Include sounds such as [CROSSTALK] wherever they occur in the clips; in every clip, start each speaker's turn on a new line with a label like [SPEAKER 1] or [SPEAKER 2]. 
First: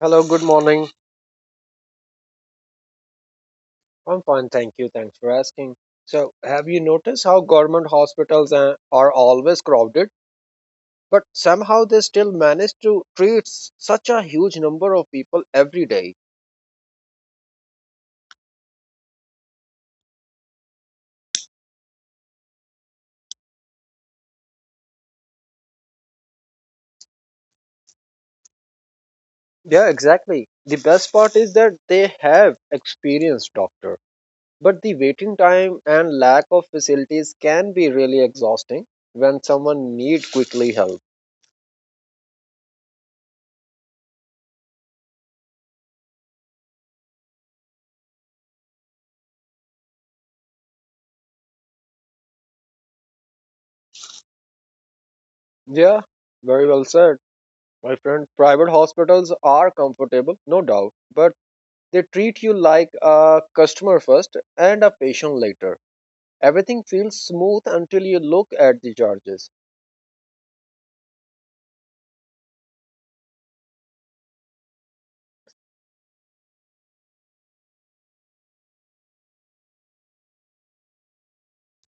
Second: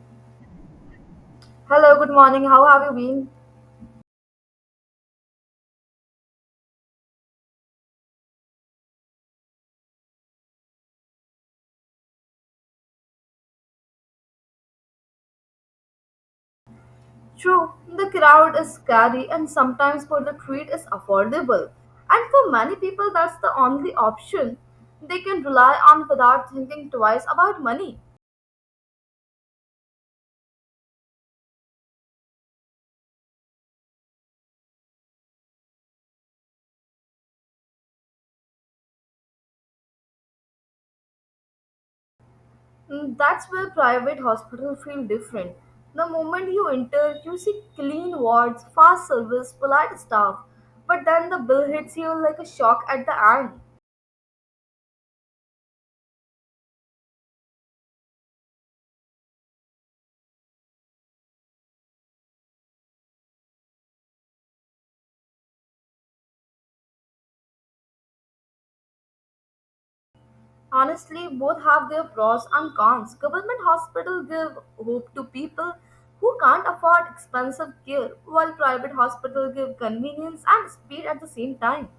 [SPEAKER 1] Hello, good morning.
[SPEAKER 2] Hello, good morning. How have you been?
[SPEAKER 1] I'm fine, thank you. Thanks for asking. So, have you noticed how government hospitals are always crowded, but somehow they still manage to treat such a huge number of people every day?
[SPEAKER 2] True, the crowd is scary and sometimes for the treat is affordable. And for many people that's the only option they can rely on without thinking twice about money.
[SPEAKER 1] Yeah, exactly. The best part is that they have experienced doctor, but the waiting time and lack of facilities can be really exhausting when someone needs quickly help.
[SPEAKER 2] That's where private hospitals feel different. The moment you enter, you see clean wards, fast service, polite staff, but then the bill hits you like a shock at the end.
[SPEAKER 1] Yeah, very well said. My friend, private hospitals are comfortable, no doubt, but they treat you like a customer first and a patient later. Everything feels smooth until you look at the charges.
[SPEAKER 2] Honestly, both have their pros and cons. Government hospitals give hope to people who can't afford expensive care, while private hospitals give convenience and speed at the same time.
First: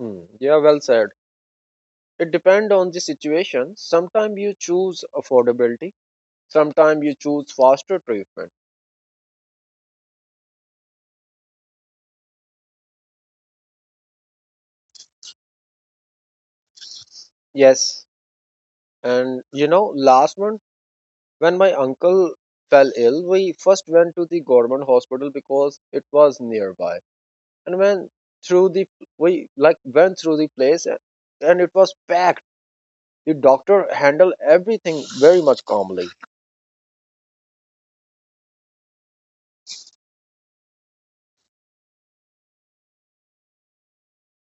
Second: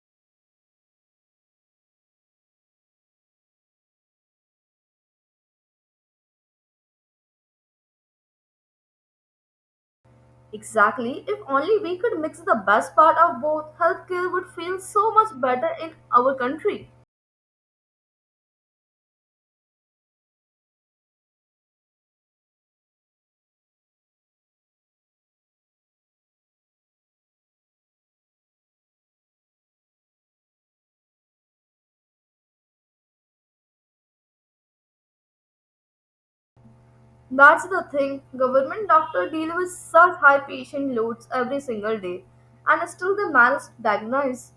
[SPEAKER 1] Hmm, yeah, well said. It depends on the situation. Sometimes you choose affordability, sometimes you choose faster treatment.
[SPEAKER 2] Exactly. If only we could mix the best part of both, healthcare would feel so much better in our country.
[SPEAKER 1] Yes, and you know, last month when my uncle fell ill, we first went to the government hospital because it was nearby. And when through the we like went through the place and it was packed, the doctor handle everything very much calmly.
[SPEAKER 2] That's the thing. Government doctors deal with such high patient loads every single day, and still they manage to diagnose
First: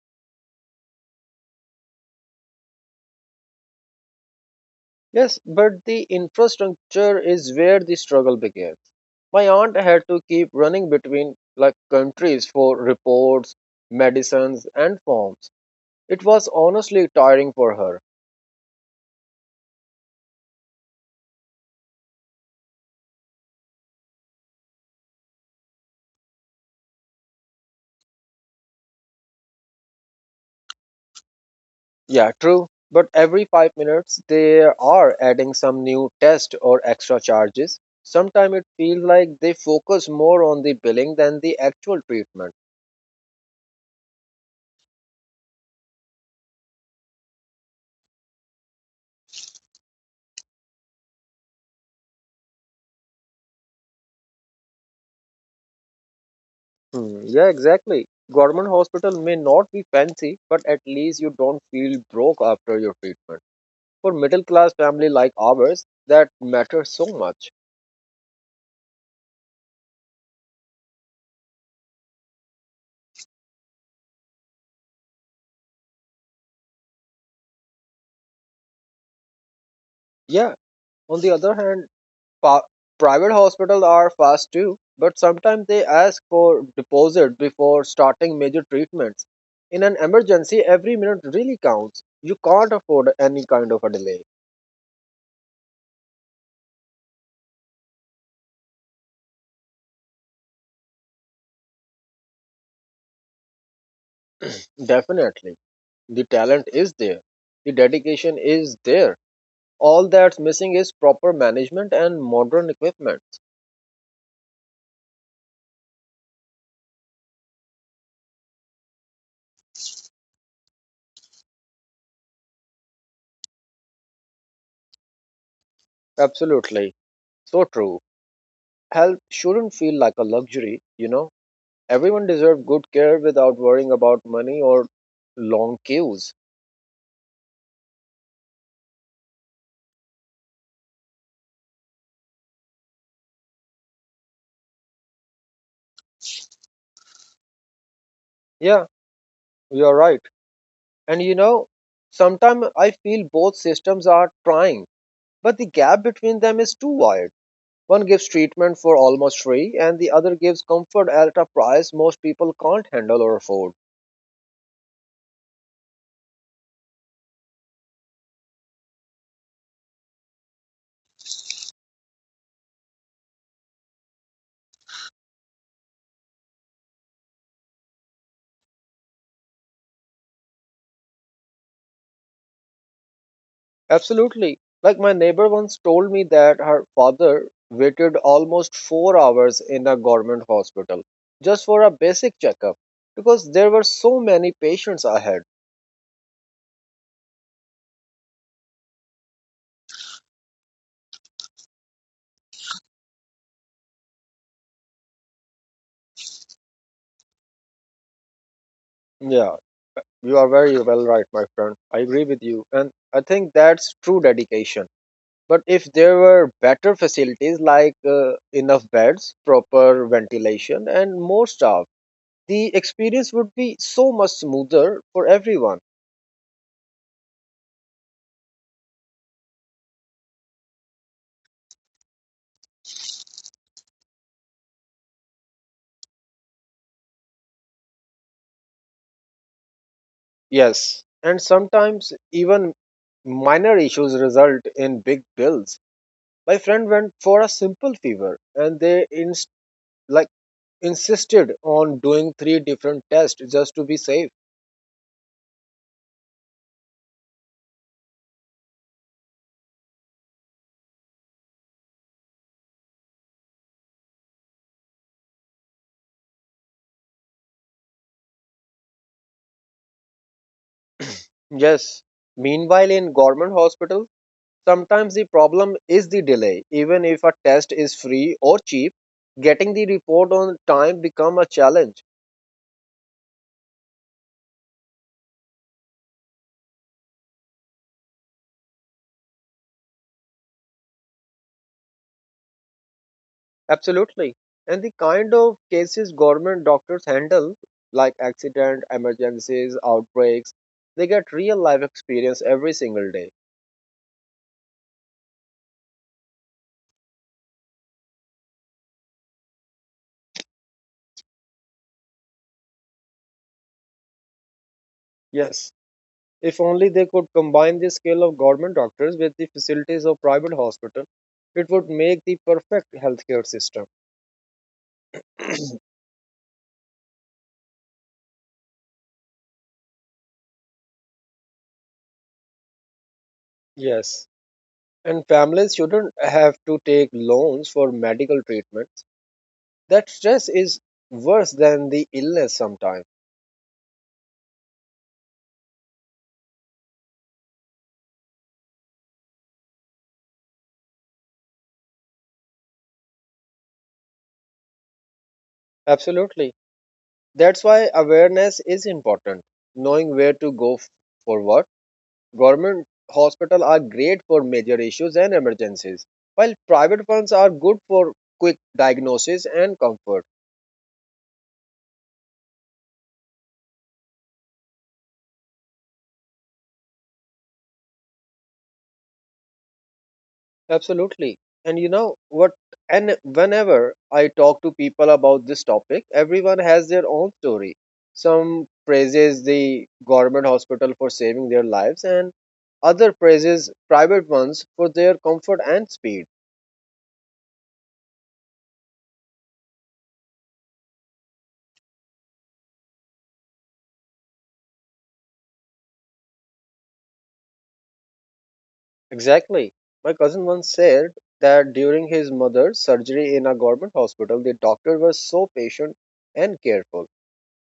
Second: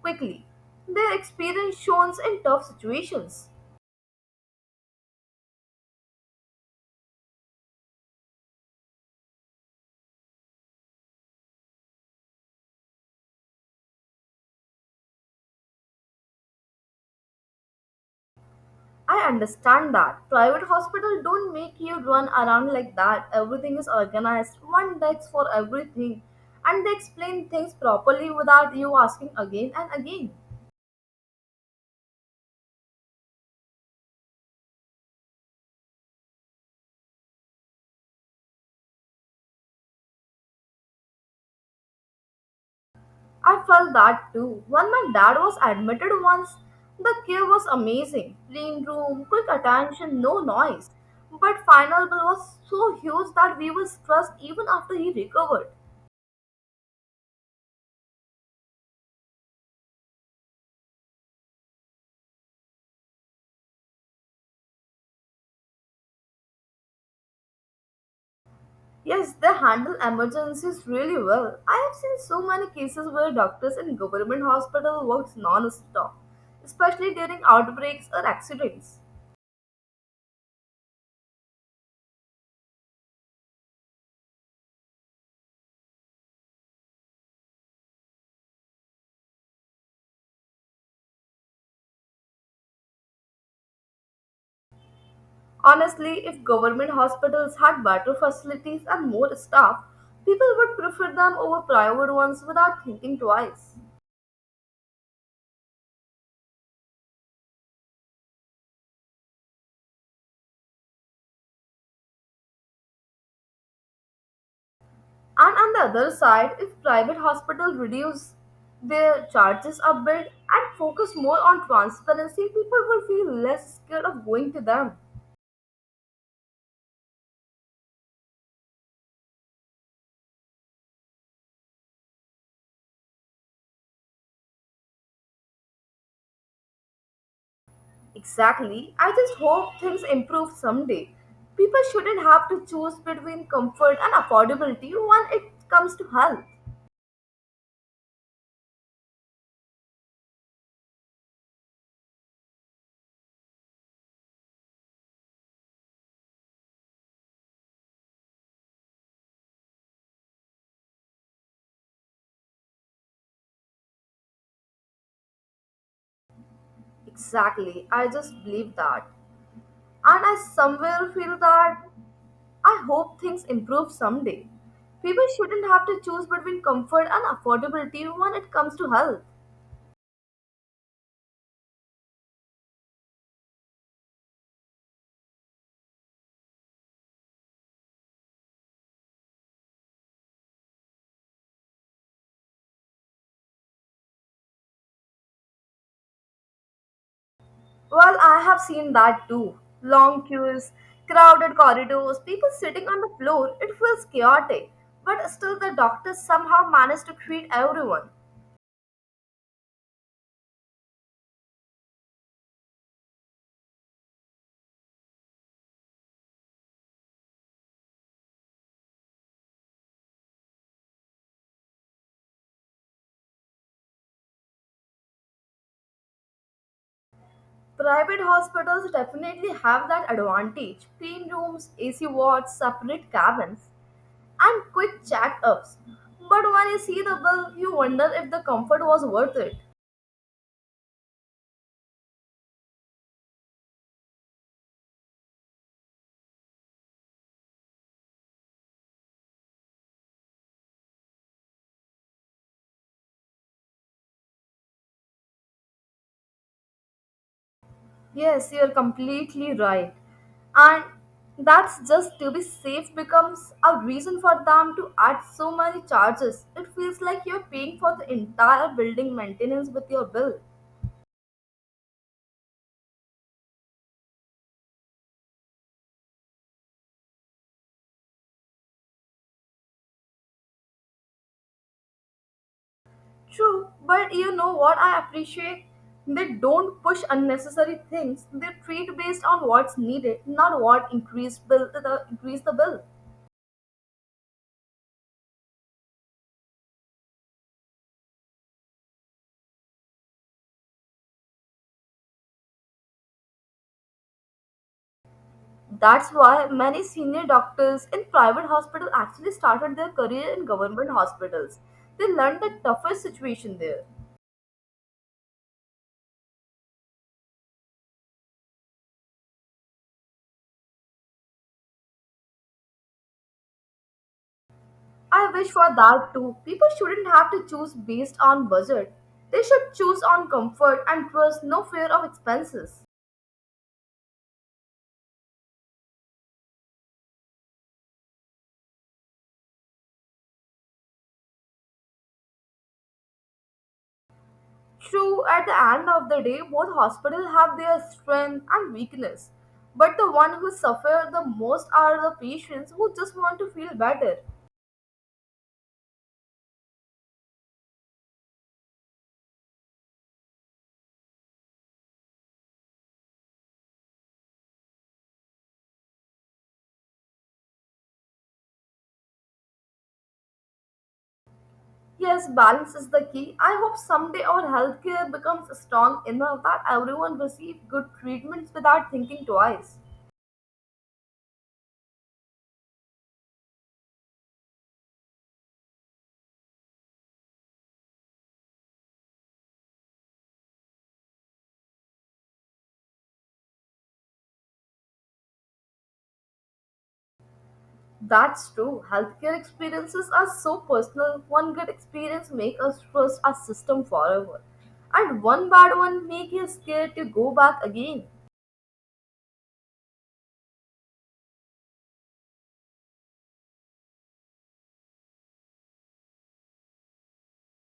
[SPEAKER 2] quickly. Their experience shown in tough situations.
[SPEAKER 1] Yes, but the infrastructure is where the struggle began. My aunt had to keep running between like countries for reports, medicines, and forms. It was honestly tiring for her.
[SPEAKER 2] I understand that. Private hospital don't make you run around like that. Everything is organized. One desk for everything. And they explain things properly without you asking again and again.
[SPEAKER 1] Yeah, true. But every 5 minutes they are adding some new test or extra charges. Sometimes it feels like they focus more on the billing than the actual treatment.
[SPEAKER 2] I felt that too. When my dad was admitted once, the care was amazing. Clean room, quick attention, no noise. But final bill was so huge that we were stressed even after he recovered.
[SPEAKER 1] Hmm, yeah, exactly. Government hospital may not be fancy, but at least you don't feel broke after your treatment. For middle class family like ours, that matters so much.
[SPEAKER 2] Yes, they handle emergencies really well. I have seen so many cases where doctors in government hospital works non-stop, especially during outbreaks or accidents.
[SPEAKER 1] Yeah. On the other hand, pa- private hospitals are fast too, but sometimes they ask for deposit before starting major treatments. In an emergency, every minute really counts. You can't afford any kind of a delay.
[SPEAKER 2] Honestly, if government hospitals had better facilities and more staff, people would prefer them over private ones without thinking twice.
[SPEAKER 1] Definitely, the talent is there, the dedication is there. All that's missing is proper management and modern equipment.
[SPEAKER 2] And on the other side, if private hospitals reduce their charges a bit and focus more on transparency, people will feel less scared of going to them.
[SPEAKER 1] Absolutely. So true. Health shouldn't feel like a luxury, you know. Everyone deserves good care without worrying about money or long queues.
[SPEAKER 2] Exactly. I just hope things improve someday. People shouldn't have to choose between comfort and affordability when it comes to health.
[SPEAKER 1] Yeah, you're right. And you know, sometimes I feel both systems are trying, but the gap between them is too wide. One gives treatment for almost free, and the other gives comfort at a price most people can't handle or afford.
[SPEAKER 2] Exactly. I just believe that. And I somewhere feel that I hope things improve someday. People shouldn't have to choose between comfort and affordability when it comes to health.
[SPEAKER 1] Absolutely. Like my neighbor once told me that her father waited almost 4 hours in a government hospital just for a basic checkup because there were so many patients ahead.
[SPEAKER 2] Well, I have seen that too. Long queues, crowded corridors, people sitting on the floor. It feels chaotic. But still, the doctors somehow manage to treat everyone.
[SPEAKER 1] Yeah, you are very well right, my friend. I agree with you. And I think that's true dedication. But if there were better facilities like enough beds, proper ventilation, and more staff, the experience would be so much smoother for everyone.
[SPEAKER 2] Private hospitals definitely have that advantage clean rooms, AC wards, separate cabins, and quick check ups. But when you see the bill, you wonder if the comfort was worth it.
[SPEAKER 1] Yes, and sometimes even minor issues result in big bills. My friend went for a simple fever and they like insisted on doing three different tests just to be safe.
[SPEAKER 2] Yes, you're completely right. And that's just to be safe becomes a reason for them to add so many charges. It feels like you're paying for the entire building maintenance with your bill.
[SPEAKER 1] Yes. Meanwhile in government hospitals, sometimes the problem is the delay. Even if a test is free or cheap, getting the report on time become a challenge.
[SPEAKER 2] True, but you know what I appreciate? They don't push unnecessary things. They treat based on what's needed, not what increased bill the increase the bill.
[SPEAKER 1] Absolutely. And the kind of cases government doctors handle, like accident, emergencies, outbreaks, they get real life experience every single day.
[SPEAKER 2] That's why many senior doctors in private hospitals actually started their career in government hospitals. They learned the toughest situation there.
[SPEAKER 1] Yes. If only they could combine the skill of government doctors with the facilities of private hospital, it would make the perfect healthcare system.
[SPEAKER 2] I wish for that too. People shouldn't have to choose based on budget. They should choose on comfort and trust, no fear of expenses.
[SPEAKER 1] Yes. And families shouldn't have to take loans for medical treatments. That stress is worse than the illness sometimes.
[SPEAKER 2] True, at the end of the day, both hospitals have their strength and weakness. But the one who suffer the most are the patients who just want to feel better.
[SPEAKER 1] Absolutely. That's why awareness is important. Knowing where to go for what. Government hospitals are great for major issues and emergencies, while private ones are good for quick diagnosis and comfort.
[SPEAKER 2] Yes, balance is the key. I hope someday our healthcare becomes strong enough that everyone receives good treatments without thinking twice.
[SPEAKER 1] Absolutely. And you know what? And Whenever I talk to people about this topic, everyone has their own story. Some praises the government hospital for saving their lives, and other praises private ones for their comfort and speed.
[SPEAKER 2] That's true. Healthcare experiences are so personal. One good experience makes us trust our system forever. And one bad one makes you scared to go back again.
[SPEAKER 1] Exactly. My cousin once said that during his mother's surgery in a government hospital, the doctor was so patient and careful,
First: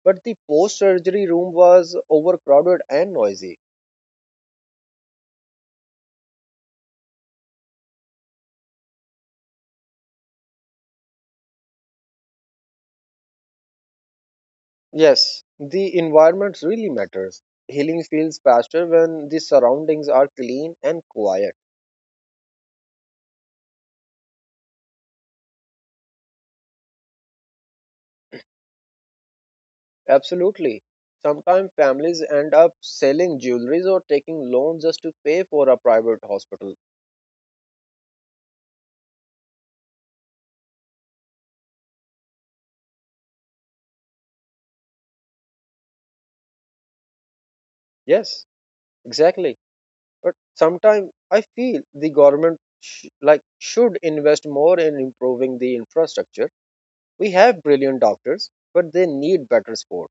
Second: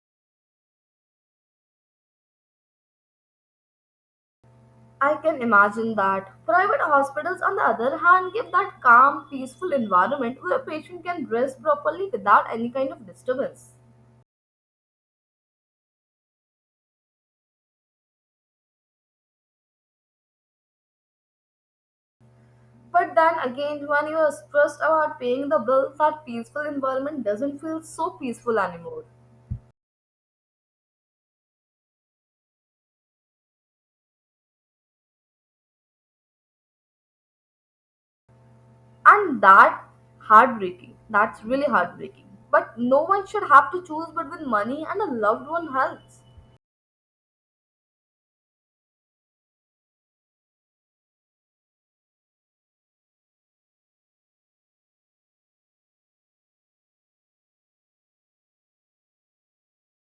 [SPEAKER 1] but the post surgery room was overcrowded and noisy.
[SPEAKER 2] I can imagine that. Private hospitals, on the other hand, give that calm, peaceful environment where a patient can rest properly without any kind of disturbance.
[SPEAKER 1] Yes, the environment really matters. Healing feels faster when the surroundings are clean and quiet.
[SPEAKER 2] But then again, when you are stressed about paying the bill, that peaceful environment doesn't feel so peaceful anymore.
[SPEAKER 1] Absolutely. Sometimes families end up selling jewelries or taking loans just to pay for a private hospital.
[SPEAKER 2] And that heartbreaking. That's really heartbreaking. But no one should have to choose between money and a loved one helps.
[SPEAKER 1] Yes, exactly. But sometimes I feel the government should invest more in improving the infrastructure. We have brilliant doctors, but they need better support.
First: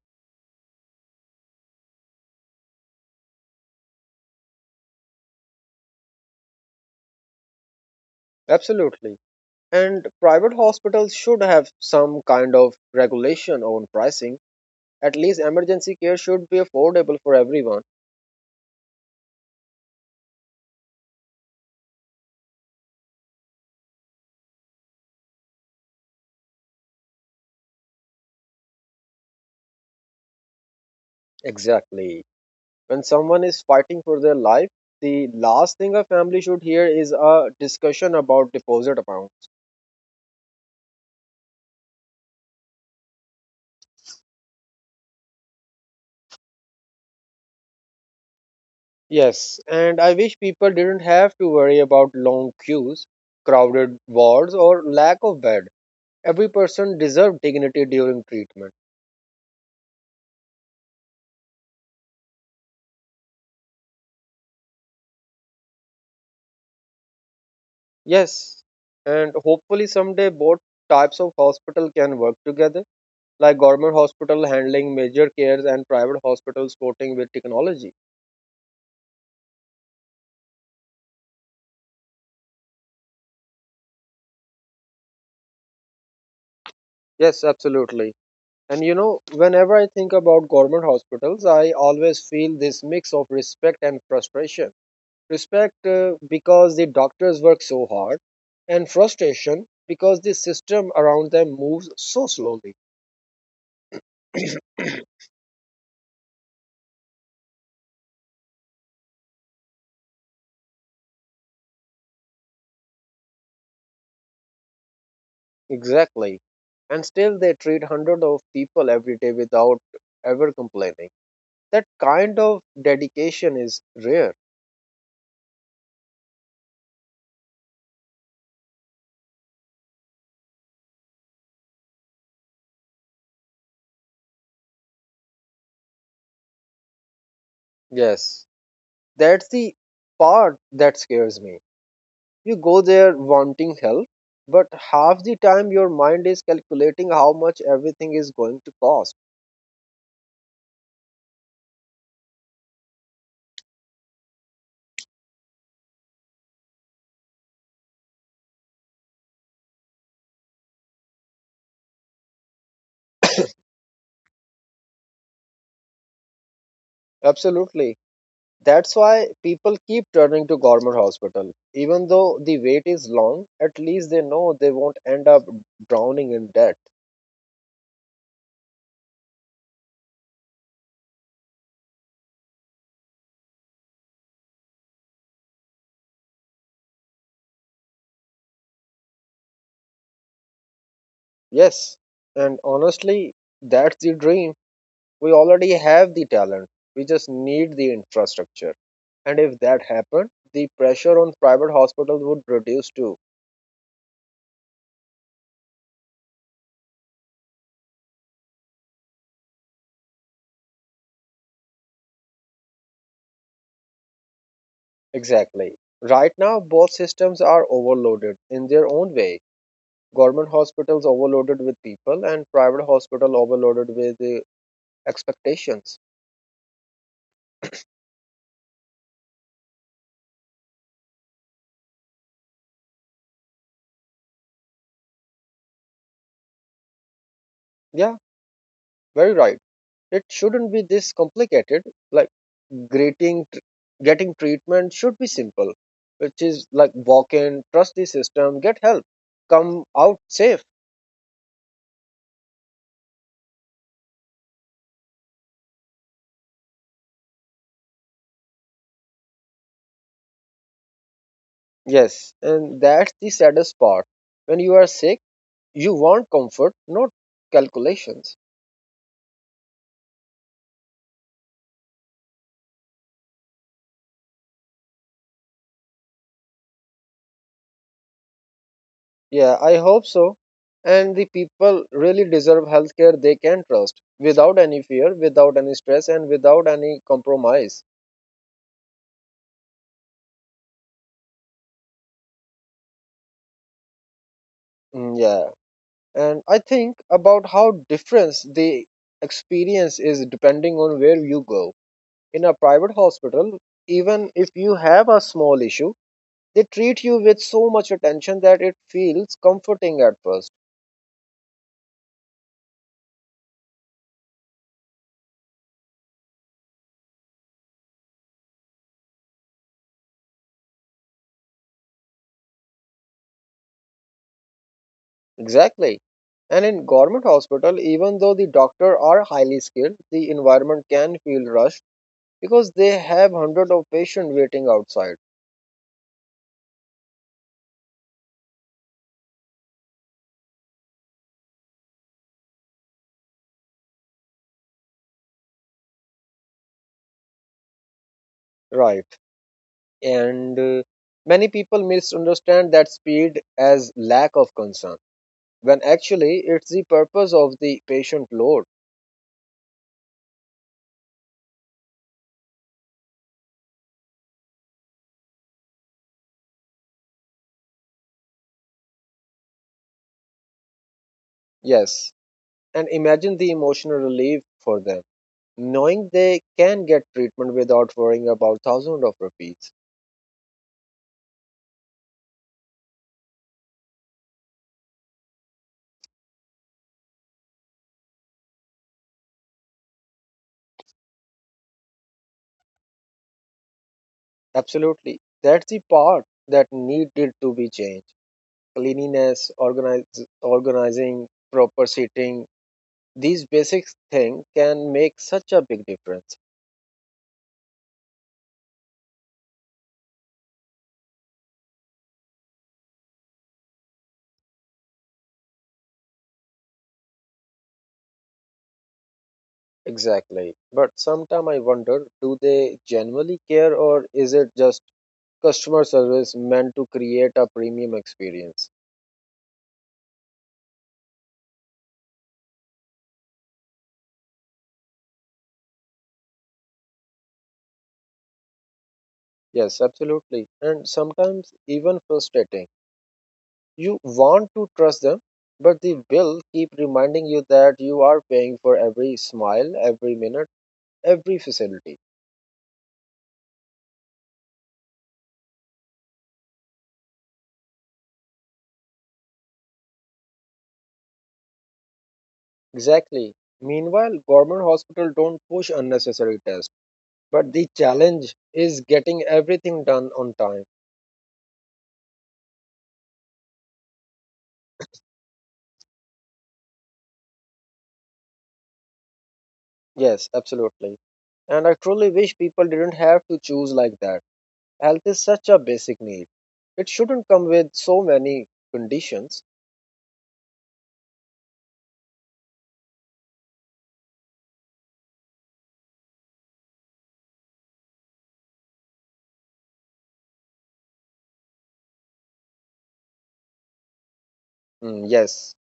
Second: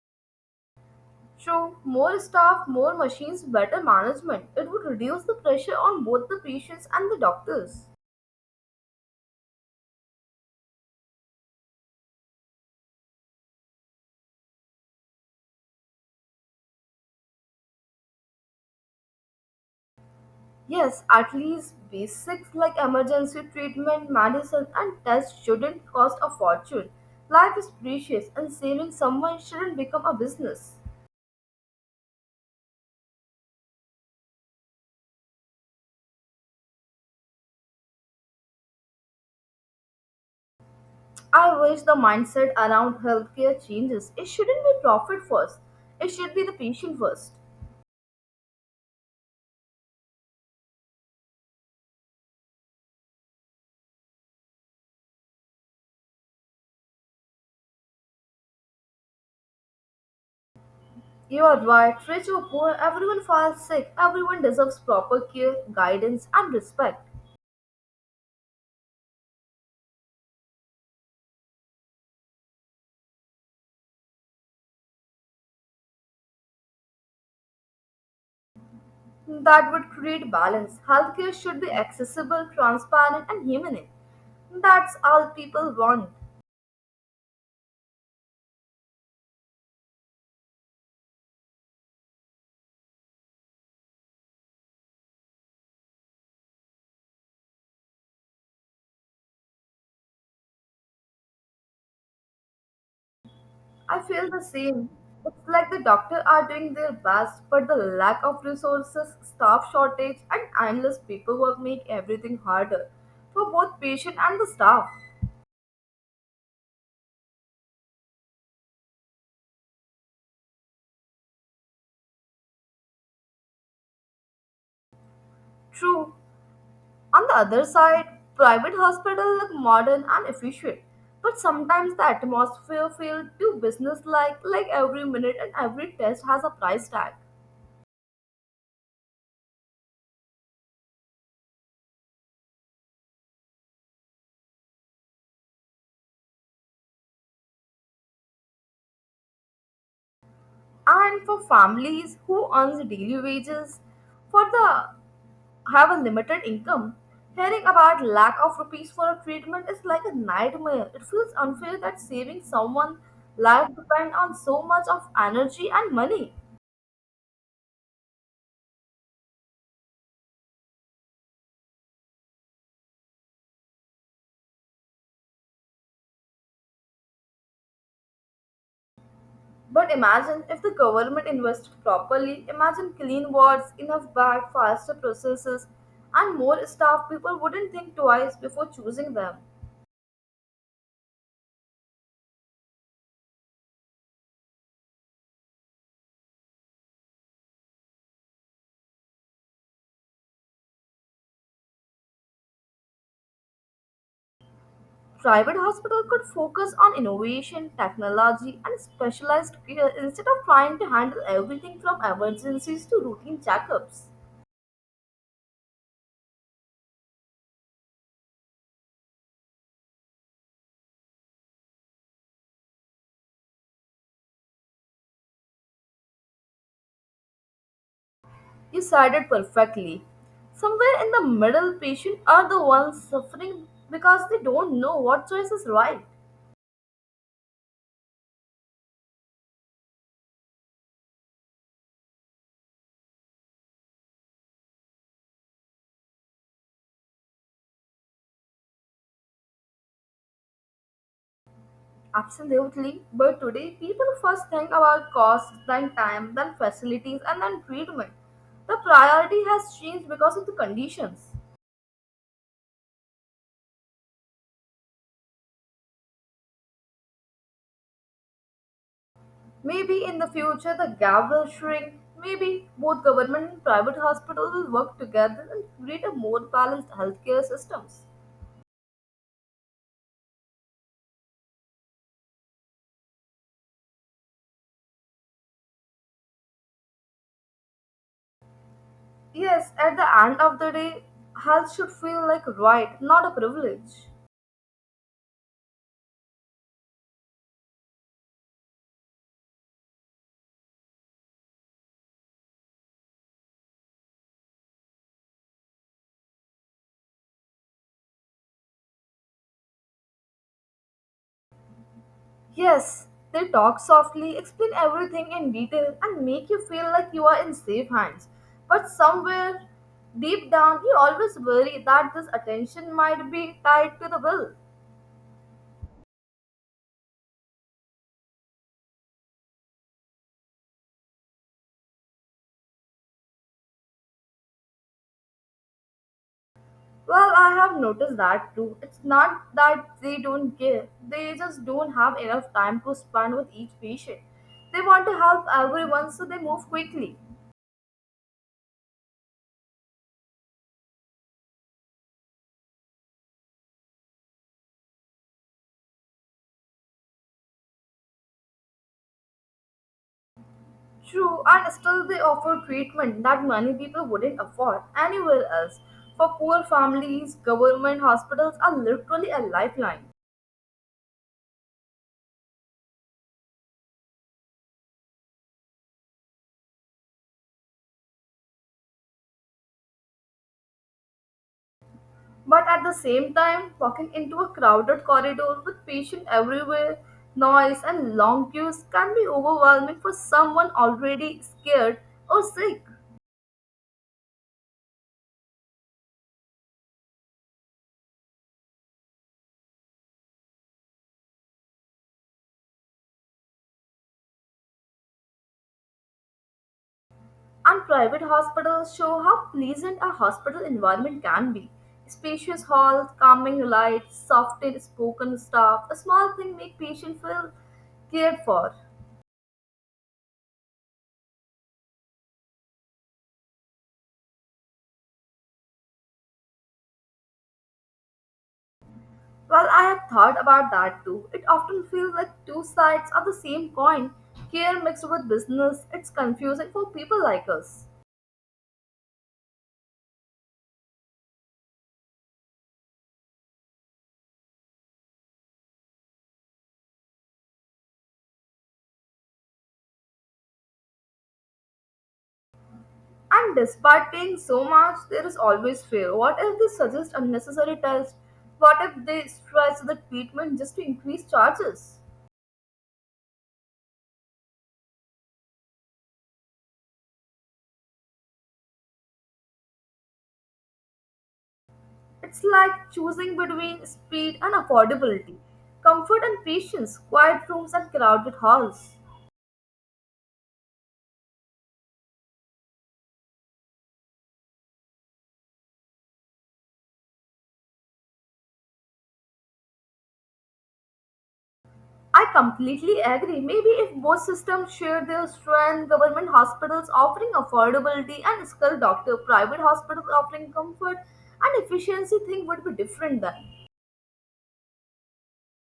[SPEAKER 2] True, more staff, more machines, better management. It would reduce the pressure on both the patients and the doctors.
[SPEAKER 1] Absolutely. And private hospitals should have some kind of regulation on pricing. At least emergency care should be affordable for everyone.
[SPEAKER 2] Yes, at least basics like emergency treatment, medicine, and tests shouldn't cost a fortune. Life is precious, and saving someone shouldn't become a business.
[SPEAKER 1] Exactly. When someone is fighting for their life, the last thing a family should hear is a discussion about deposit amount.
[SPEAKER 2] I wish the mindset around healthcare changes. It shouldn't be profit first, it should be the patient first.
[SPEAKER 1] Yes, and I wish people didn't have to worry about long queues, crowded wards, or lack of bed. Every person deserves dignity during treatment.
[SPEAKER 2] You are right, rich or poor, everyone falls sick, everyone deserves proper care, guidance, and respect.
[SPEAKER 1] Yes, and hopefully someday both types of hospital can work together, like government hospital handling major cares and private hospitals supporting with technology.
[SPEAKER 2] That would create balance. Healthcare should be accessible, transparent, and humane. That's all people want.
[SPEAKER 1] Yes, absolutely. And you know, whenever I think about government hospitals, I always feel this mix of respect and frustration, respect because the doctors work so hard, and frustration because the system around them moves so slowly. [CLEARS THROAT]
[SPEAKER 2] I feel the same. It's like the doctor are doing their best, but the lack of resources, staff shortage, and endless paperwork make everything harder for both patient and the staff.
[SPEAKER 1] Exactly. And still they treat hundreds of people every day without ever complaining. That kind of dedication is rare.
[SPEAKER 2] True. On the other side, private hospitals look modern and efficient, but sometimes the atmosphere feels too businesslike, like every minute and every test has a price tag.
[SPEAKER 1] Yes. That's the part that scares me. You go there wanting help, but half the time your mind is calculating how much everything is going to cost.
[SPEAKER 2] And for families who earns daily wages, for the have a limited income, hearing about lack of rupees for a treatment is like a nightmare. It feels unfair that saving someone life depends on so much of energy and money.
[SPEAKER 1] Absolutely. That's why people keep turning to government hospital. Even though the wait is long, at least they know they won't end up drowning in debt.
[SPEAKER 2] But imagine if the government invested properly, imagine clean wards, enough bag, faster processes, and more staff, people wouldn't think twice before choosing them.
[SPEAKER 1] Yes, and honestly, that's the dream. We already have the talent. We just need the infrastructure. And if that happened, the pressure on private hospitals would reduce too.
[SPEAKER 2] Private hospital could focus on innovation, technology, and specialized care instead of trying to handle everything from emergencies to routine checkups.
[SPEAKER 1] Exactly. Right now, both systems are overloaded in their own way. Government hospitals overloaded with people, and private hospital overloaded with expectations.
[SPEAKER 2] You said it perfectly. Somewhere in the middle, patients are the ones suffering because they don't know what choice is right.
[SPEAKER 1] Yeah, very right. It shouldn't be this complicated. Like greeting, tr- getting treatment should be simple, which is like walk in, trust the system, get help, come out safe.
[SPEAKER 2] Absolutely, but today people first think about cost, then time, then facilities, and then treatment. The priority has changed because of the conditions.
[SPEAKER 1] Yes, and that's the saddest part. When you are sick, you want comfort, not calculations.
[SPEAKER 2] Maybe in the future the gap will shrink. Maybe both government and private hospitals will work together and create a more balanced healthcare systems.
[SPEAKER 1] Yeah, I hope so. And the people really deserve healthcare they can trust without any fear, without any stress, and without any compromise.
[SPEAKER 2] Yes, at the end of the day, health should feel like a right, not a privilege.
[SPEAKER 1] Mm, yeah, and I think about how different the experience is depending on where you go in a private hospital, even if you have a small issue, they treat you with so much attention that it feels comforting at first.
[SPEAKER 2] Yes, they talk softly, explain everything in detail, and make you feel like you are in safe hands. But somewhere deep down, you always worry that this attention might be tied to the will.
[SPEAKER 1] Exactly. And in government hospital, even though the doctor are highly skilled, the environment can feel rushed because they have hundreds of patients waiting outside.
[SPEAKER 2] Well, I have noticed that too. It's not that they don't care, they just don't have enough time to spend with each patient. They want to help everyone, so they move quickly.
[SPEAKER 1] Right. And many people misunderstand that speed as lack of concern when actually it's the purpose of the patient load.
[SPEAKER 2] True, and still they offer treatment that many people wouldn't afford anywhere else. For poor families, government hospitals are literally a lifeline.
[SPEAKER 1] Yes, and imagine the emotional relief for them, knowing they can get treatment without worrying about thousands of rupees.
[SPEAKER 2] But at the same time, walking into a crowded corridor with patients everywhere, noise, and long queues can be overwhelming for someone already scared or sick.
[SPEAKER 1] Absolutely, that's the part that needed to be changed. Cleanliness, organize, organizing, proper seating, these basic things can make such a big difference.
[SPEAKER 2] And private hospitals show how pleasant a hospital environment can be. Spacious halls, calming lights, softly spoken staff, a small thing make patients feel cared for.
[SPEAKER 1] Exactly. But sometimes I wonder, do they genuinely care or is it just customer service meant to create a premium experience?
[SPEAKER 2] Well, I have thought about that too. It often feels like two sides of the same coin, care mixed with business. It's confusing for people like us.
[SPEAKER 1] Yes, absolutely. And sometimes even frustrating. You want to trust them, but the bill keep reminding you that you are paying for every smile, every minute, every facility.
[SPEAKER 2] And despite paying so much, there is always fear. What if they suggest unnecessary tests? What if they stretch the treatment just to increase charges?
[SPEAKER 1] Exactly. Meanwhile, government hospital don't push unnecessary tests, but the challenge is getting everything done on time.
[SPEAKER 2] It's like choosing between speed and affordability, comfort and patience, quiet rooms and crowded halls.
[SPEAKER 1] Yes, absolutely. And I truly wish people didn't have to choose like that. Health is such a basic need. It shouldn't come with so many conditions.
[SPEAKER 2] I completely agree. Maybe if both systems share their strength, government hospitals offering affordability and skilled doctor, private hospitals offering comfort and efficiency, thing would be different then.
[SPEAKER 1] Mm, yes,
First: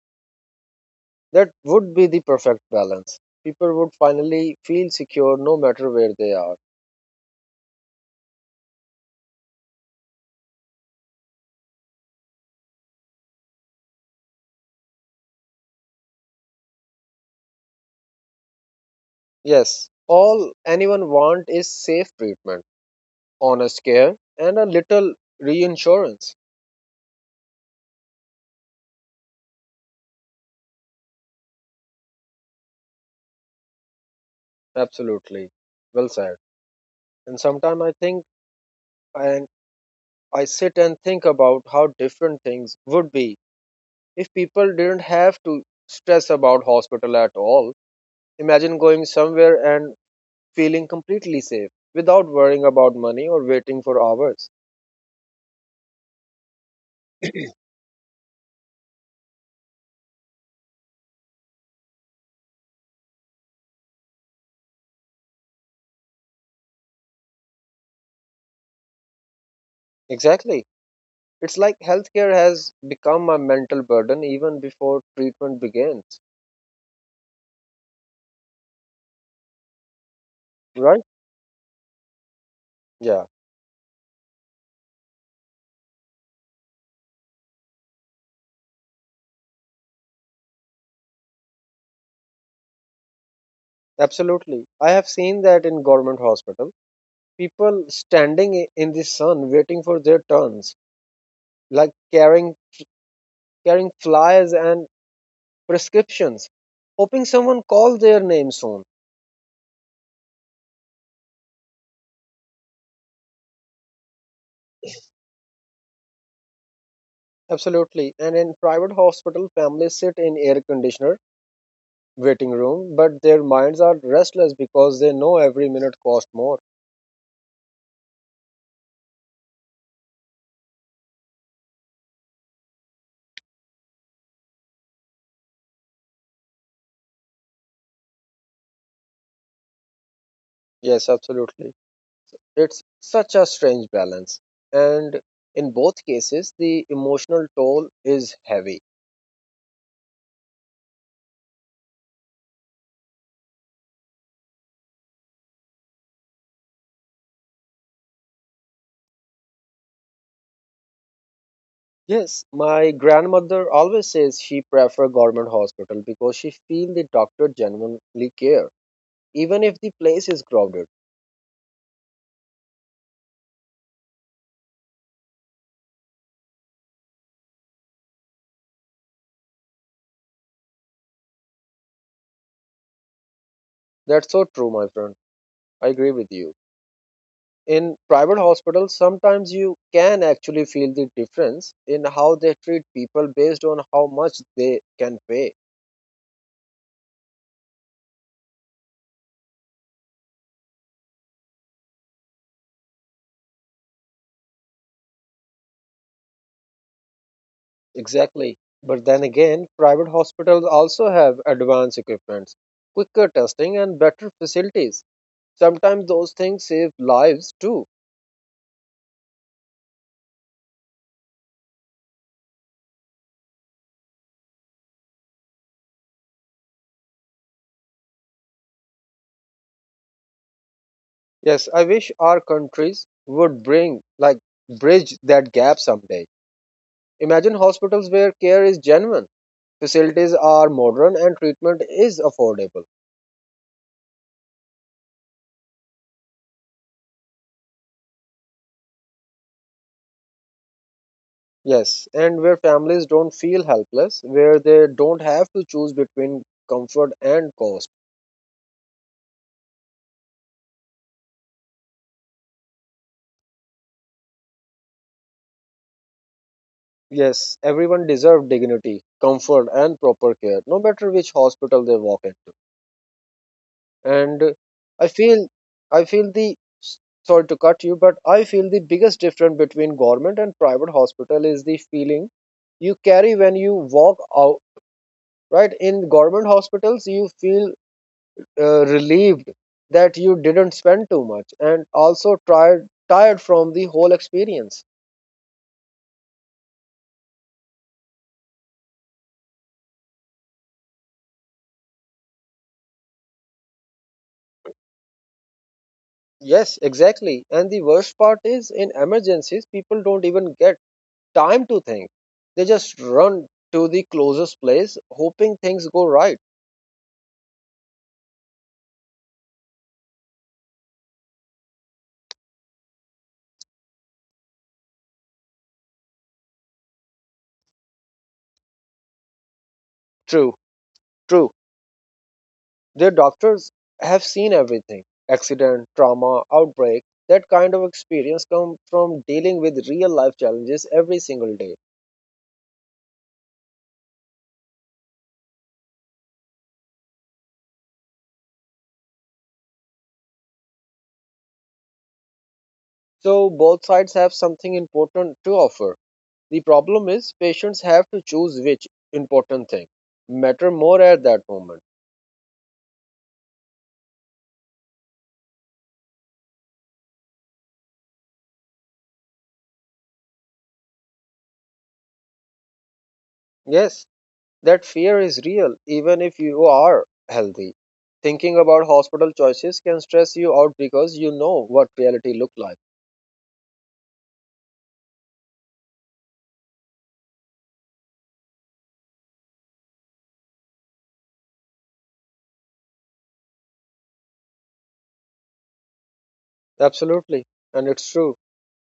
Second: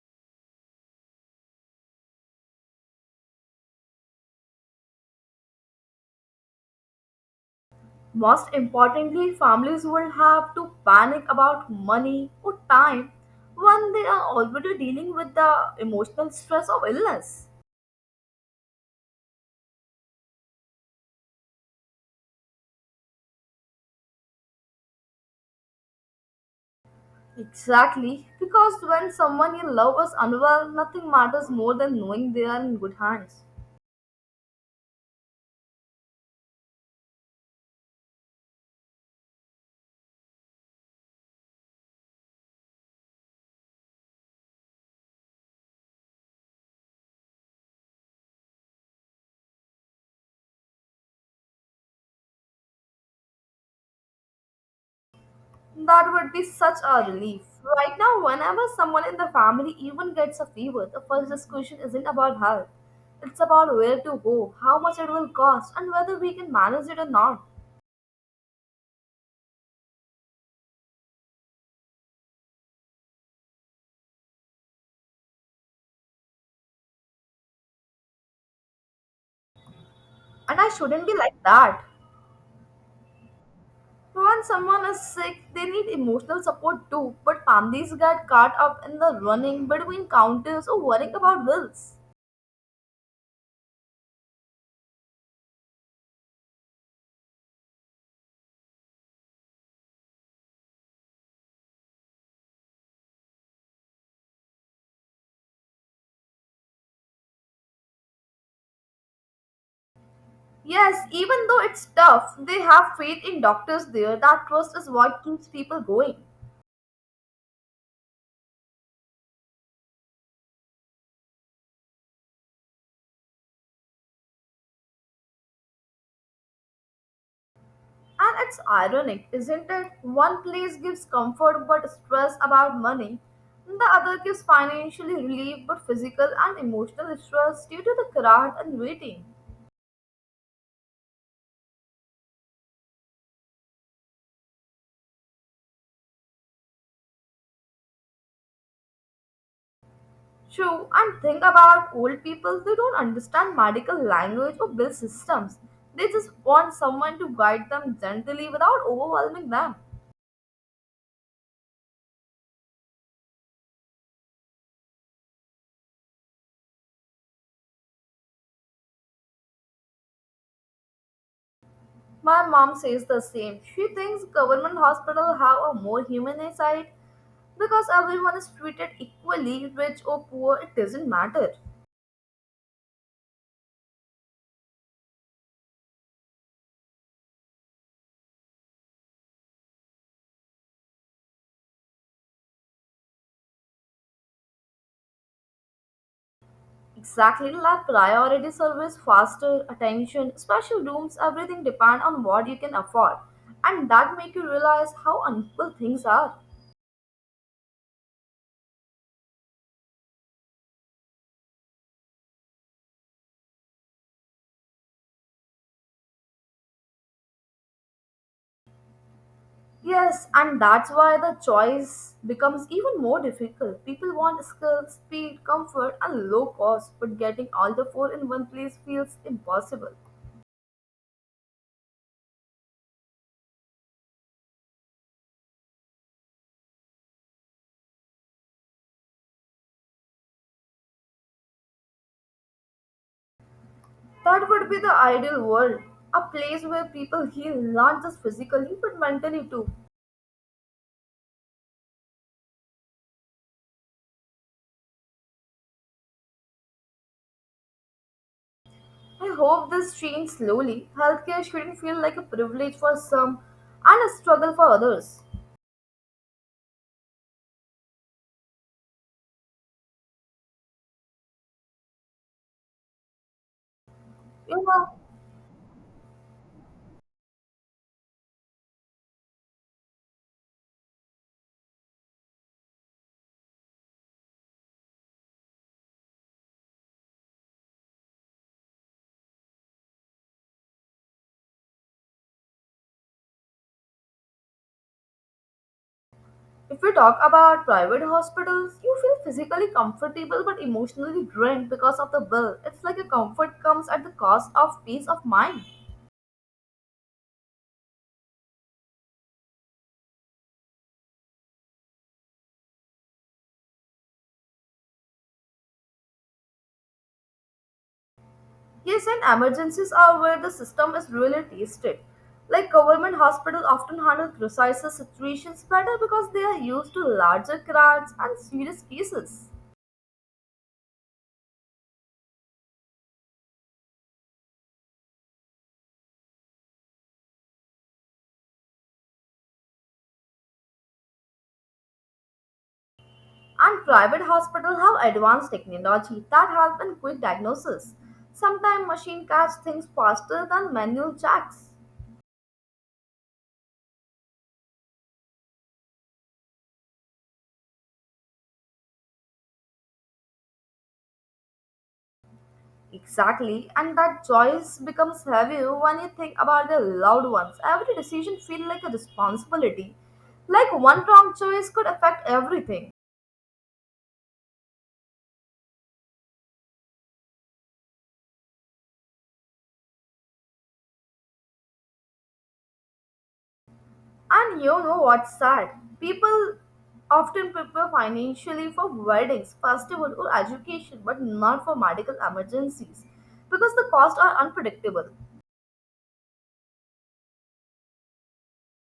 [SPEAKER 1] that would be the perfect balance. People would finally feel secure no matter where they are.
[SPEAKER 2] Most importantly, families will have to panic about money or time when they are already dealing with the emotional stress of illness.
[SPEAKER 1] Yes, all anyone want is safe treatment, honest care, and a little reinsurance.
[SPEAKER 2] Exactly, because when someone you love is unwell, nothing matters more than knowing they are in good hands.
[SPEAKER 1] Absolutely. Well said. And sometimes I think and I sit and think about how different things would be if people didn't have to stress about hospital at all, imagine going somewhere and feeling completely safe without worrying about money or waiting for hours.
[SPEAKER 2] That would be such a relief. Right now, whenever someone in the family even gets a fever, the first discussion isn't about health. It's about where to go, how much it will cost, and whether we can manage it or not.
[SPEAKER 1] Exactly. It's like healthcare has become a mental burden even before treatment begins,
[SPEAKER 2] And I
[SPEAKER 1] right?
[SPEAKER 2] shouldn't be like that.
[SPEAKER 1] Yeah,
[SPEAKER 2] When someone is sick, they need emotional support too, but families get caught up in the running between counters or worrying about bills.
[SPEAKER 1] absolutely. I have seen that in government hospital, people standing in the sun waiting for their turns, like carrying flyers and prescriptions, hoping someone calls their name soon.
[SPEAKER 2] Yes, even though it's tough, they have faith in doctors there. That trust is what keeps people going.
[SPEAKER 1] Absolutely. And in private hospital, families sit in air conditioner waiting room, but their minds are restless because they know every minute costs more.
[SPEAKER 2] And it's ironic, isn't it? One place gives comfort but stress about money, the other gives financially relief but physical and emotional stress due to the crowd and waiting.
[SPEAKER 1] Yes, absolutely. It's such a strange balance. And in both cases, the emotional toll is heavy.
[SPEAKER 2] True, and think about old people, they don't understand medical language or bill systems. They just want someone to guide them gently without overwhelming them.
[SPEAKER 1] Yes, my grandmother always says she prefer government hospital because she feel the doctor genuinely care, even if the place is crowded.
[SPEAKER 2] My mom says the same. She thinks government hospitals have a more humane side because everyone is treated equally, rich or poor, it doesn't matter.
[SPEAKER 1] That's so true, my friend. I agree with you. In private hospitals, sometimes you can actually feel the difference in how they treat people based on how much they can pay.
[SPEAKER 2] Exactly like priority service, faster attention, special rooms, everything depend on what you can afford. And that make you realize how unequal things are.
[SPEAKER 1] Exactly. But then again, private hospitals also have advanced equipment, quicker testing and better facilities. Sometimes those things save lives too.
[SPEAKER 2] Yes, and that's why the choice becomes even more difficult. People want skill, speed, comfort, and low cost, but getting all the four in one place feels impossible.
[SPEAKER 1] Yes, I wish our countries would bring, like, bridge that gap someday. Imagine hospitals where care is genuine, facilities are modern and treatment is affordable.
[SPEAKER 2] That would be the ideal world. A place where people heal not just physically but mentally too.
[SPEAKER 1] Yes, and where families don't feel helpless, where they don't have to choose between comfort and cost.
[SPEAKER 2] I hope this changes slowly. Healthcare shouldn't feel like a privilege for some and a struggle for others.
[SPEAKER 1] Yes, everyone deserves dignity, comfort, and proper care, no matter which hospital they walk into. And
[SPEAKER 2] You know,
[SPEAKER 1] I feel, I feel the sorry to cut you, but I feel the biggest difference between government and private hospital is the feeling you carry when you walk out. Right, in government hospitals, you feel relieved that you didn't spend too much and also tired from the whole experience.
[SPEAKER 2] if we talk about private hospitals, you feel physically comfortable but emotionally drained because of the bill. It's like a comfort comes at the cost of peace of mind.
[SPEAKER 1] Yes, exactly, and the worst part is in emergencies people don't even get time to think. They just run to the closest place hoping things go right.
[SPEAKER 2] Yes, and emergencies are where the system is really tested. Like government hospitals often handle crisis situations better because they are used to larger crowds and serious cases.
[SPEAKER 1] True, true, their doctors have seen everything: accident, trauma, outbreak. That kind of experience comes from dealing with real life challenges every single day.
[SPEAKER 2] And private hospitals have advanced technology that help in quick diagnosis. Sometimes machine catch things faster than manual checks.
[SPEAKER 1] So both sides have something important to offer. The problem is patients have to choose which important thing matter more at that moment.
[SPEAKER 2] Exactly, and that choice becomes heavier when you think about their loved ones. Every decision feels like a responsibility. Like one wrong choice could affect everything.
[SPEAKER 1] Yes, that fear is real even if you are healthy. Thinking about hospital choices can stress you out because you know what reality look like.
[SPEAKER 2] And you know what's sad? People often prepare financially for weddings, festival, or education, but not for medical emergencies because the costs are unpredictable.
[SPEAKER 1] Absolutely, and it's true.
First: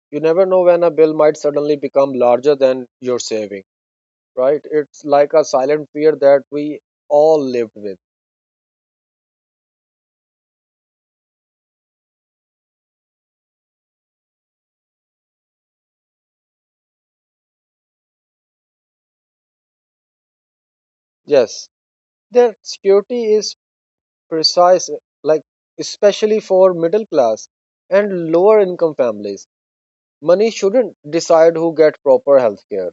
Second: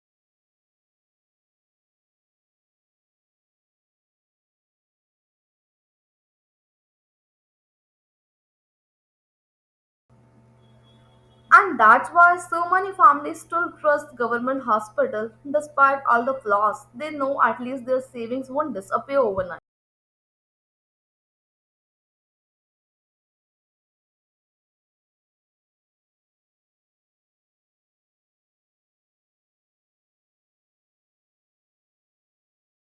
[SPEAKER 1] You never know when a bill might suddenly become larger than your saving, right? It's like a silent fear that we all lived with.
[SPEAKER 2] And that's why so many families still trust government hospital despite all the flaws. They know at least their savings won't disappear overnight.
[SPEAKER 1] Yes, the security is precise, like, especially for middle class and lower income families, money shouldn't decide who get proper health care.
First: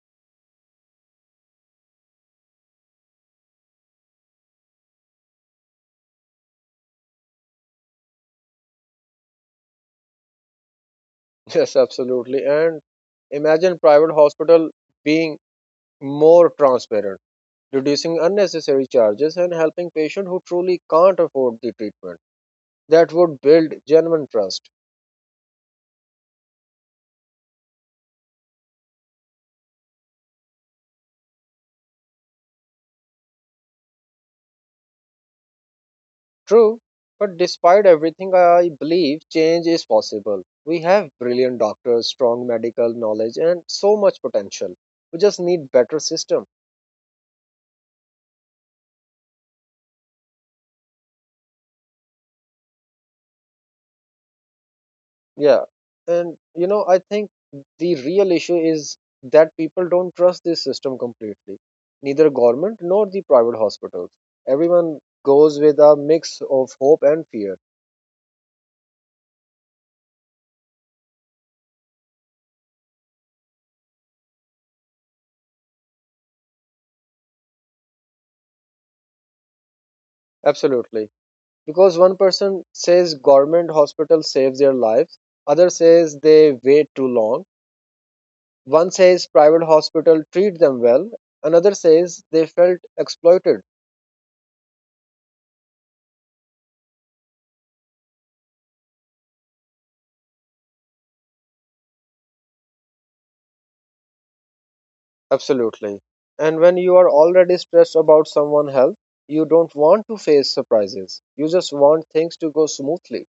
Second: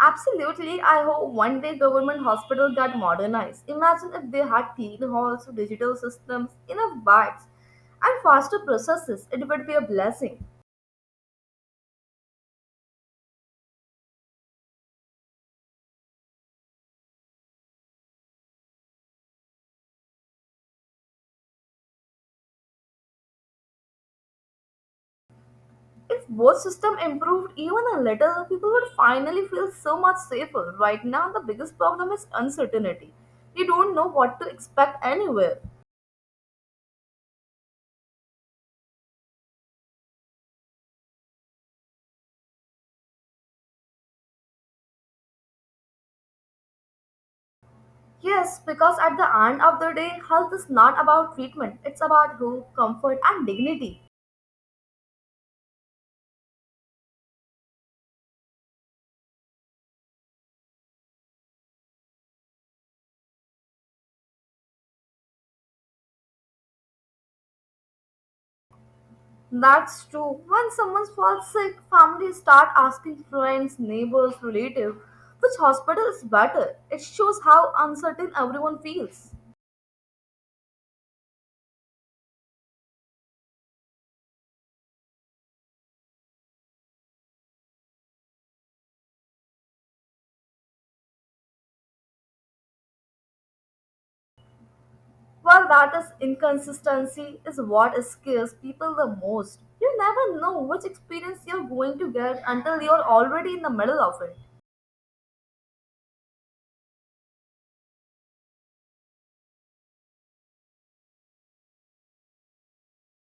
[SPEAKER 2] Absolutely. I hope one day government hospitals get modernized. Imagine if they had clean halls, digital systems, enough beds, and faster processes. It would be a blessing.
[SPEAKER 1] [LAUGHS] Yes, absolutely, and imagine private hospital being more transparent, reducing unnecessary charges and helping patients who truly can't afford the treatment. That would build genuine trust.
[SPEAKER 2] If both systems improved even a little, people would finally feel so much safer. Right now, the biggest problem is uncertainty. You don't know what to expect anywhere.
[SPEAKER 1] True, but despite everything, I believe change is possible. We have brilliant doctors, strong medical knowledge, and so much potential. We just need better system.
[SPEAKER 2] Yes, because at the end of the day, health is not about treatment. It's about hope, comfort, and dignity.
[SPEAKER 1] Yeah, and you know, I think the real issue is that people don't trust this system completely. Neither government nor the private hospitals. Everyone goes with a mix of hope and fear.
[SPEAKER 2] That's true. When someone falls sick, families start asking friends, neighbors, relatives, which hospital is better. It shows how uncertain everyone feels.
[SPEAKER 1] Absolutely, because one person says government hospital saves their lives, other says they wait too long. One says private hospital treat them well, another says they felt exploited.
[SPEAKER 2] Well, that is inconsistency is what scares people the most. You never know which experience you're going to get until you're already in the middle of it.
[SPEAKER 1] Absolutely. And when you are already stressed about someone's health, you don't want to face surprises. You just want things to go smoothly.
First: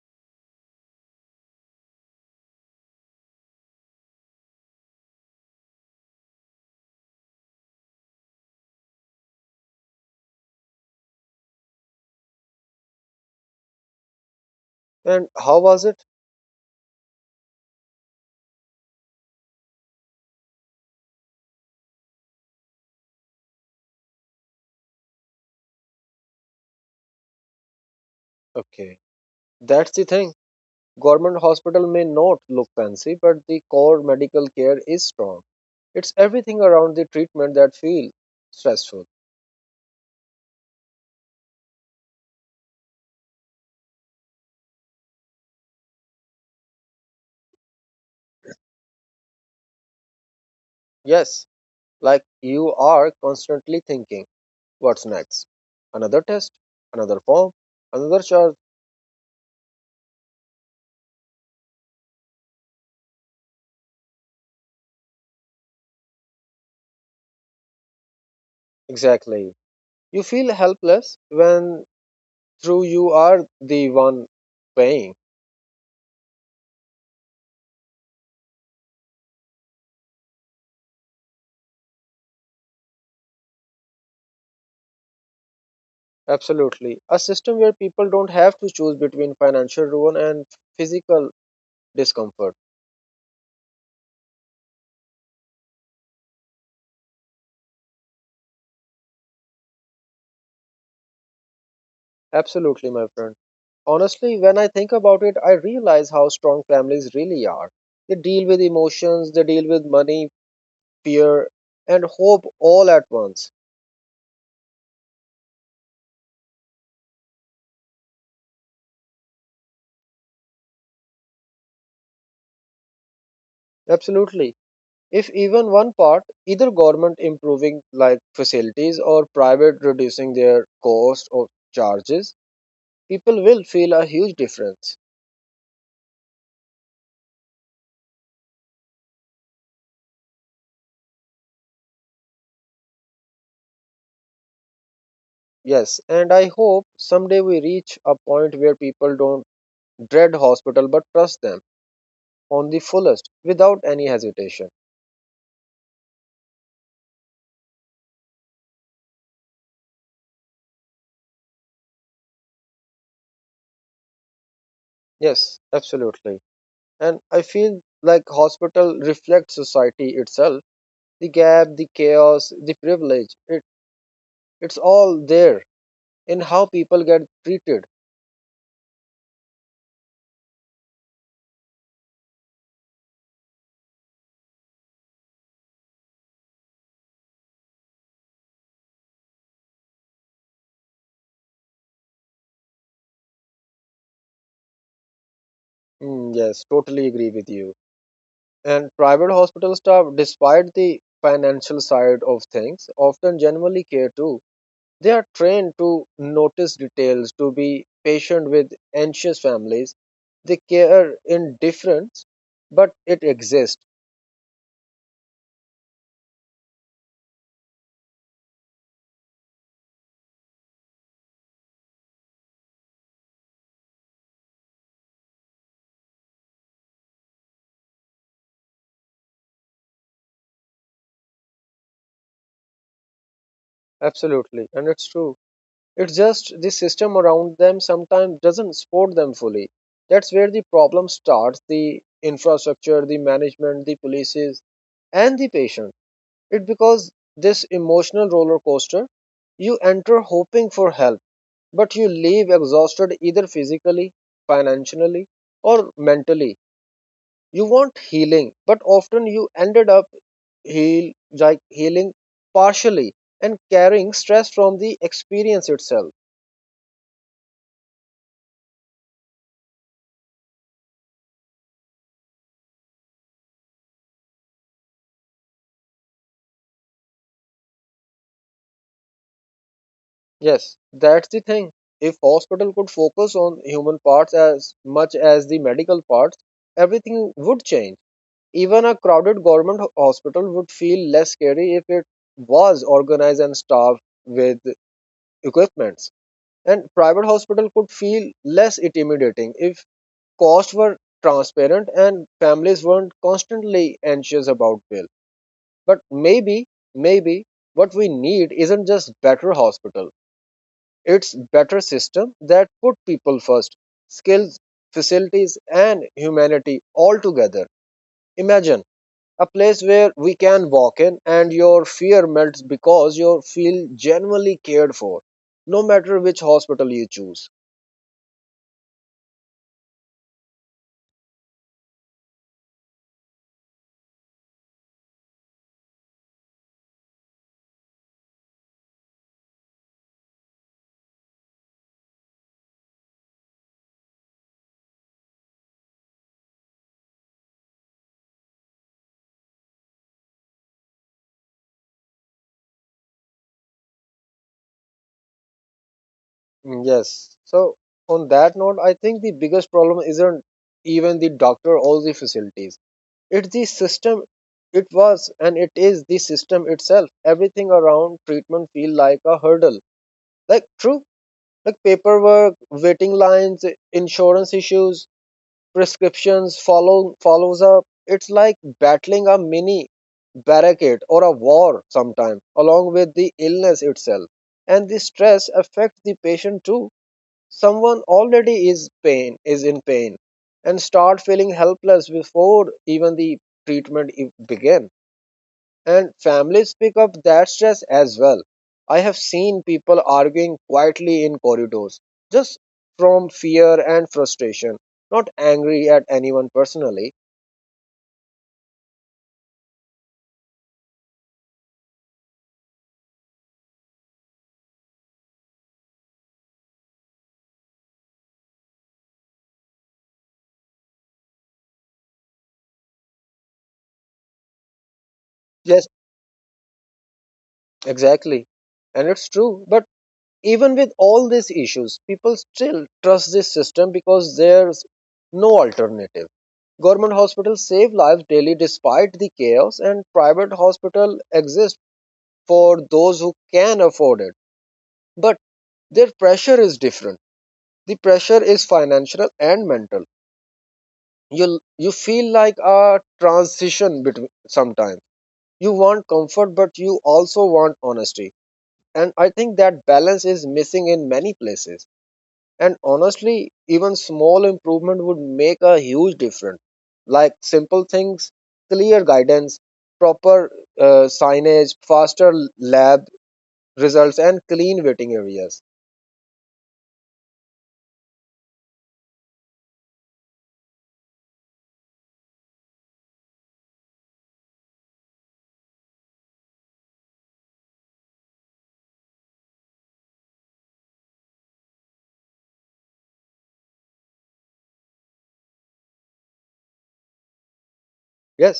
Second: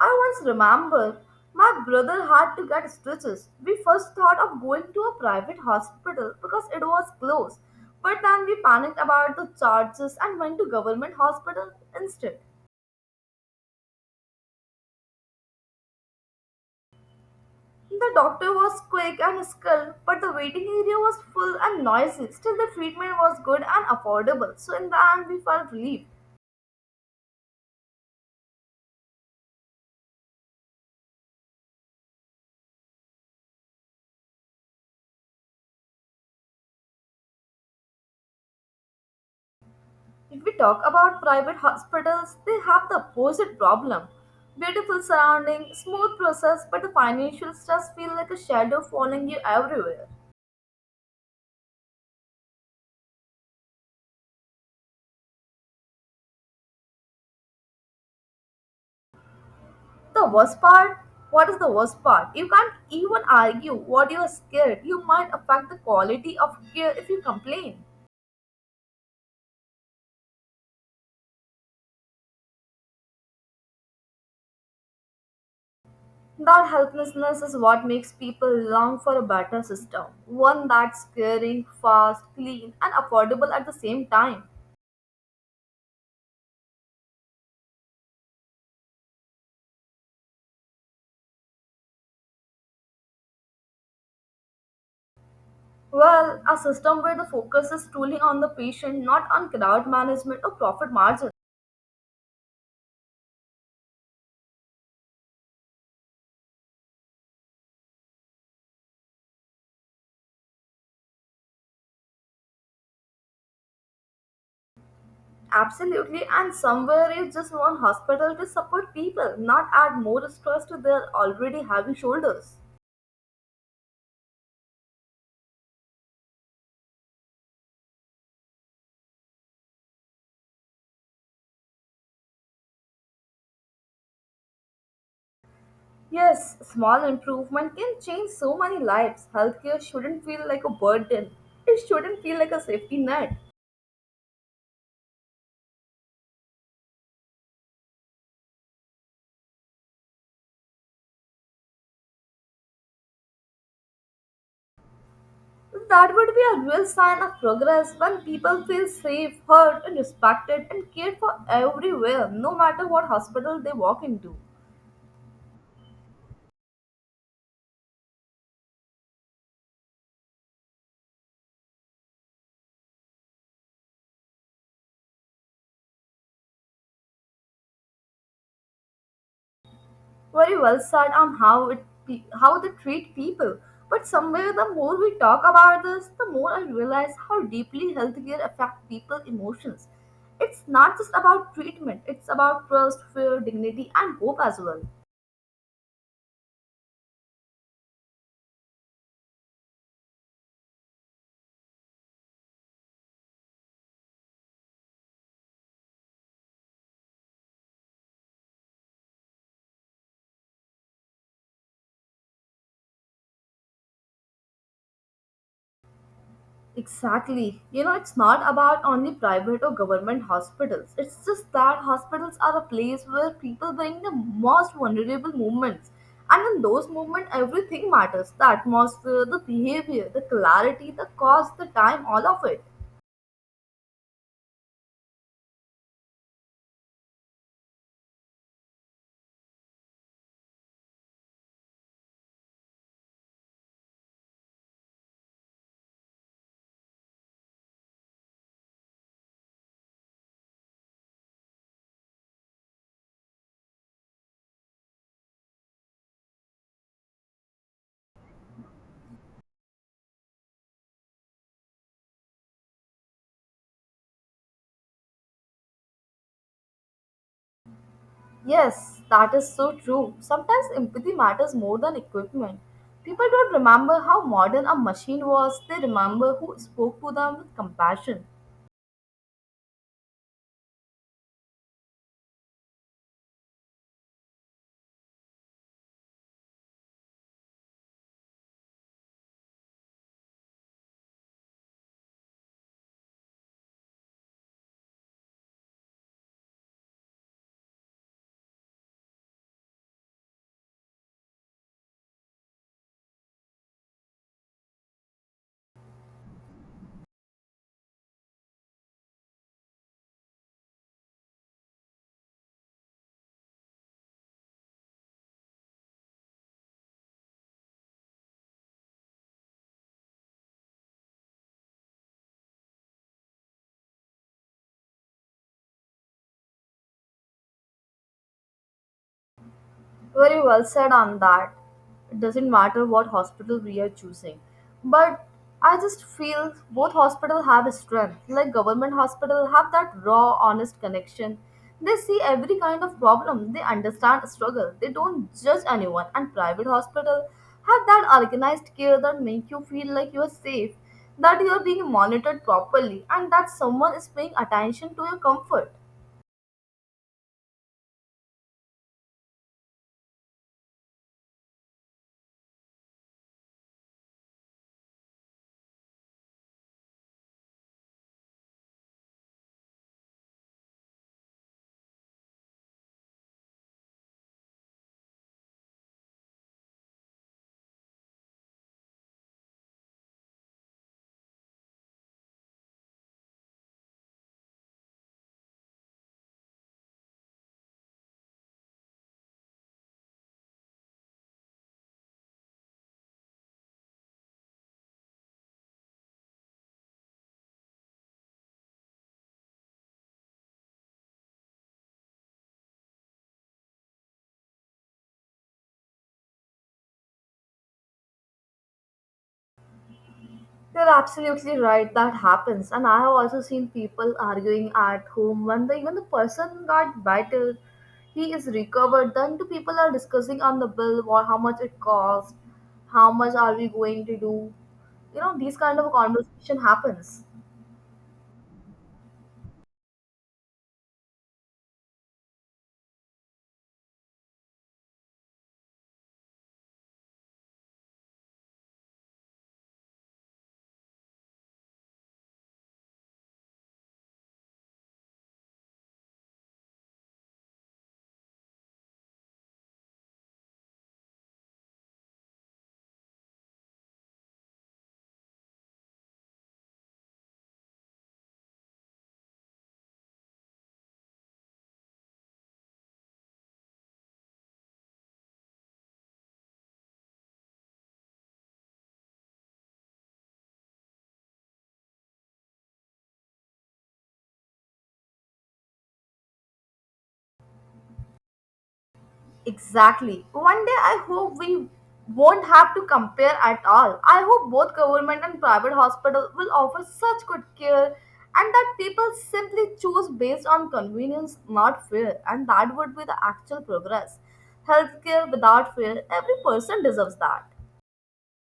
[SPEAKER 2] I once remember my brother had to get stitches. We first thought of going to a private hospital because it was close, but then we panicked about the charges and went to government hospital instead.
[SPEAKER 1] And how was it?
[SPEAKER 2] The doctor was quick and skilled, but the waiting area was full and noisy. Still, the treatment was good and affordable, so in the end, we felt relieved.
[SPEAKER 1] Okay. That's the thing. Government hospital may not look fancy, but the core medical care is strong. It's everything around the treatment that feels stressful.
[SPEAKER 2] If we talk about private hospitals, they have the opposite problem. Beautiful surrounding, smooth process, but the financial stress feel like a shadow following you everywhere.
[SPEAKER 1] Yes, like you are constantly thinking, what's next? Another test, another form, another charge.
[SPEAKER 2] The worst part, what is the worst part? You can't even argue what you are scared. You might affect the quality of care if you complain.
[SPEAKER 1] Exactly. You feel helpless when through you are the one paying.
[SPEAKER 2] That helplessness is what makes people long for a better system. One that's caring, fast, clean, and affordable at the same time.
[SPEAKER 1] Absolutely. A system where people don't have to choose between financial ruin and physical discomfort.
[SPEAKER 2] Well, a system where the focus is truly on the patient, not on crowd management or profit margin.
[SPEAKER 1] Absolutely, my friend. Honestly, when I think about it, I realize how strong families really are. They deal with emotions, they deal with money, fear, and hope all at once.
[SPEAKER 2] Absolutely, and somewhere you just one hospital to support people, not add more stress to their already heavy shoulders.
[SPEAKER 1] Absolutely. If even one part, either government improving like facilities or private reducing their cost or charges, people will feel a huge difference.
[SPEAKER 2] Yes, small improvement can change so many lives. Healthcare shouldn't feel like a burden. It shouldn't feel like a safety net.
[SPEAKER 1] Yes, and I hope someday we reach a point where people don't dread hospital but trust them on the fullest without any hesitation.
[SPEAKER 2] That would be a real sign of progress when people feel safe, heard, and respected and cared for everywhere, no matter what hospital they walk into.
[SPEAKER 1] Yes, absolutely. And I feel like hospital reflects society itself. The gap, the chaos, the privilege, it's all there in how people get treated.
[SPEAKER 2] Very well said on how it how they treat people. But somewhere, the more we talk about this, the more I realize how deeply healthcare affects people's emotions. It's not just about treatment; it's about trust, fear, dignity, and hope as well.
[SPEAKER 1] Mm, yes, totally agree with you. And private hospital staff, despite the financial side of things, often genuinely care too. They are trained to notice details, to be patient with anxious families. They care in difference, but it exists.
[SPEAKER 2] Exactly. You know, it's not about only private or government hospitals. It's just that hospitals are a place where people bring the most vulnerable moments. And in those moments, everything matters the atmosphere, the behavior, the clarity, the cost, the time, all of it.
[SPEAKER 1] Absolutely. And it's true. It's just the system around them sometimes doesn't support them fully. That's where the problem starts: the infrastructure, the management, the policies, and the patients. It because this emotional roller coaster, you enter hoping for help, but you leave exhausted either physically, financially, or mentally. You want healing, but often you ended up heal like healing partially and carrying stress from the experience itself.
[SPEAKER 2] Yes, that is so true. Sometimes empathy matters more than equipment. People don't remember how modern a machine was, they remember who spoke to them with compassion.
[SPEAKER 1] Yes, that's the thing. If hospital could focus on human parts as much as the medical parts, everything would change. Even a crowded government ho- hospital would feel less scary if it was organized and staffed with equipments. And private hospital could feel less intimidating if costs were transparent and families weren't constantly anxious about bill. But maybe what we need isn't just better hospital. It's better system that put people first, skills, facilities, and humanity all together. Imagine a place where we can walk in and your fear melts because you feel genuinely cared for, no matter which hospital you choose.
[SPEAKER 2] Very well said on that. It doesn't matter what hospital we are choosing. But I just feel both hospitals have a strength. Like government hospital have that raw, honest connection. They see every kind of problem. They understand struggle. They don't judge anyone. And private hospital have that organized care that make you feel like you are safe, that you are being monitored properly, and that someone is paying attention to your comfort.
[SPEAKER 1] Mm, yes. So, on that note, I think the biggest problem isn't even the doctor or the facilities, it's the system. It was and it is the system itself. Everything around treatment feel like a hurdle. Like true, like paperwork, waiting lines, insurance issues, prescriptions follows up, it's like battling a mini barricade or a war sometimes, along with the illness itself. And the stress affects the patient too. Someone already is in pain and start feeling helpless before even the treatment e- begin, and families pick up that stress as well. I have seen people arguing quietly in corridors, just from fear and frustration, not angry at anyone personally.
[SPEAKER 2] You're absolutely right, that happens. And I have also seen people arguing at home when even the person got better, he is recovered. Then two people are discussing on the bill, what, how much it cost, how much are we going to do. You know, these kind
[SPEAKER 1] Yes,
[SPEAKER 2] of conversation happens.
[SPEAKER 1] exactly. And it's true. But even with all these issues, people still trust this system because there's no alternative. Government hospitals save lives daily despite the chaos, and private hospitals exist for those who can afford it. But their pressure is different. The pressure is financial and mental. You you feel like a transition between, sometimes you want comfort but you also want honesty, and I think that balance is missing in many places. And honestly, even small improvement would make a huge difference, like simple things: clear guidance, proper signage, faster lab results and clean waiting areas.
[SPEAKER 2] Exactly. One day I hope we won't have to compare at all. I hope both government and private hospital will offer such good care and that people simply choose based on convenience, not fear, and that would be the actual progress. Healthcare without fear, every person deserves that.
[SPEAKER 1] Yes,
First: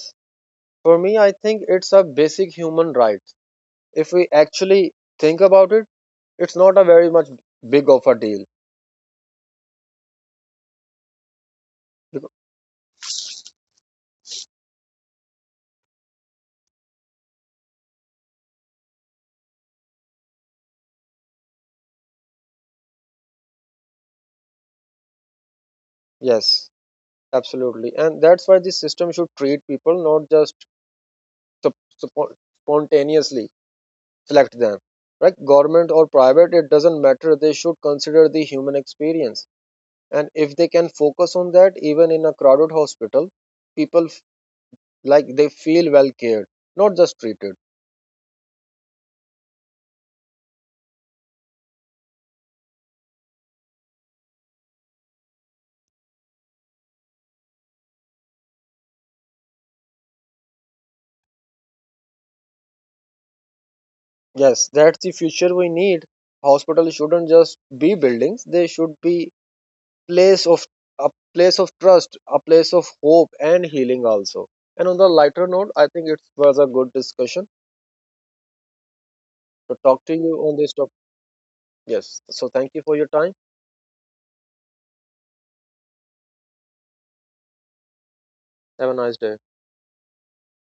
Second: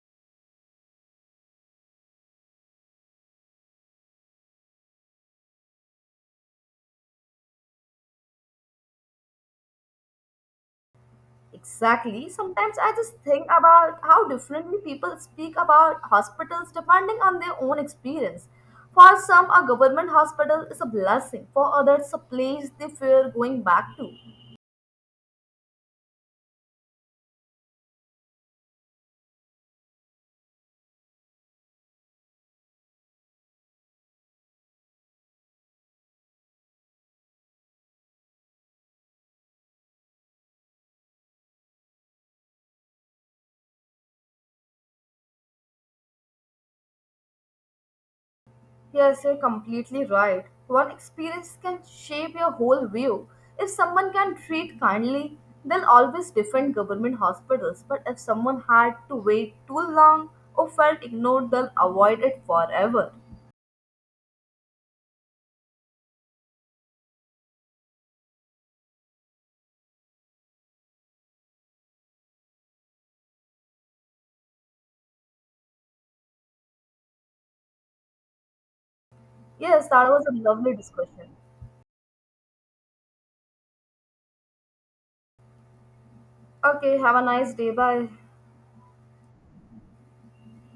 [SPEAKER 1] for me, I think it's a basic human right. If we actually think about it, it's not a very much big of a deal.
[SPEAKER 2] Exactly.
[SPEAKER 1] Becau-
[SPEAKER 2] Sometimes I just think about how differently people speak about hospitals depending on their own experience. For some, a government hospital is a blessing. For others, a place they fear going back to.
[SPEAKER 1] yes, absolutely. And that's why the system should treat people, not just sup- suppo- spontaneously select them. Like government or private, it doesn't matter. They should consider the human experience. And if they can focus on that, even in a crowded hospital, people f- like they feel well cared, not just treated.
[SPEAKER 2] Yes, you're completely right. One experience can shape your whole view. If someone can treat kindly, they'll always defend government hospitals. But if someone had to wait too long or felt ignored, they'll avoid it forever.
[SPEAKER 1] Yes, that's the future we need. Hospitals shouldn't just be buildings, they should be place of a place of trust, a place of hope and healing also. And on the lighter note, I think it was a good discussion to
[SPEAKER 2] Yes,
[SPEAKER 1] talk
[SPEAKER 2] that
[SPEAKER 1] to
[SPEAKER 2] was a
[SPEAKER 1] you on this
[SPEAKER 2] lovely
[SPEAKER 1] topic.
[SPEAKER 2] discussion.
[SPEAKER 1] Yes. So thank you for your time.
[SPEAKER 2] Okay, have a nice day. Bye.
[SPEAKER 1] Have a nice day.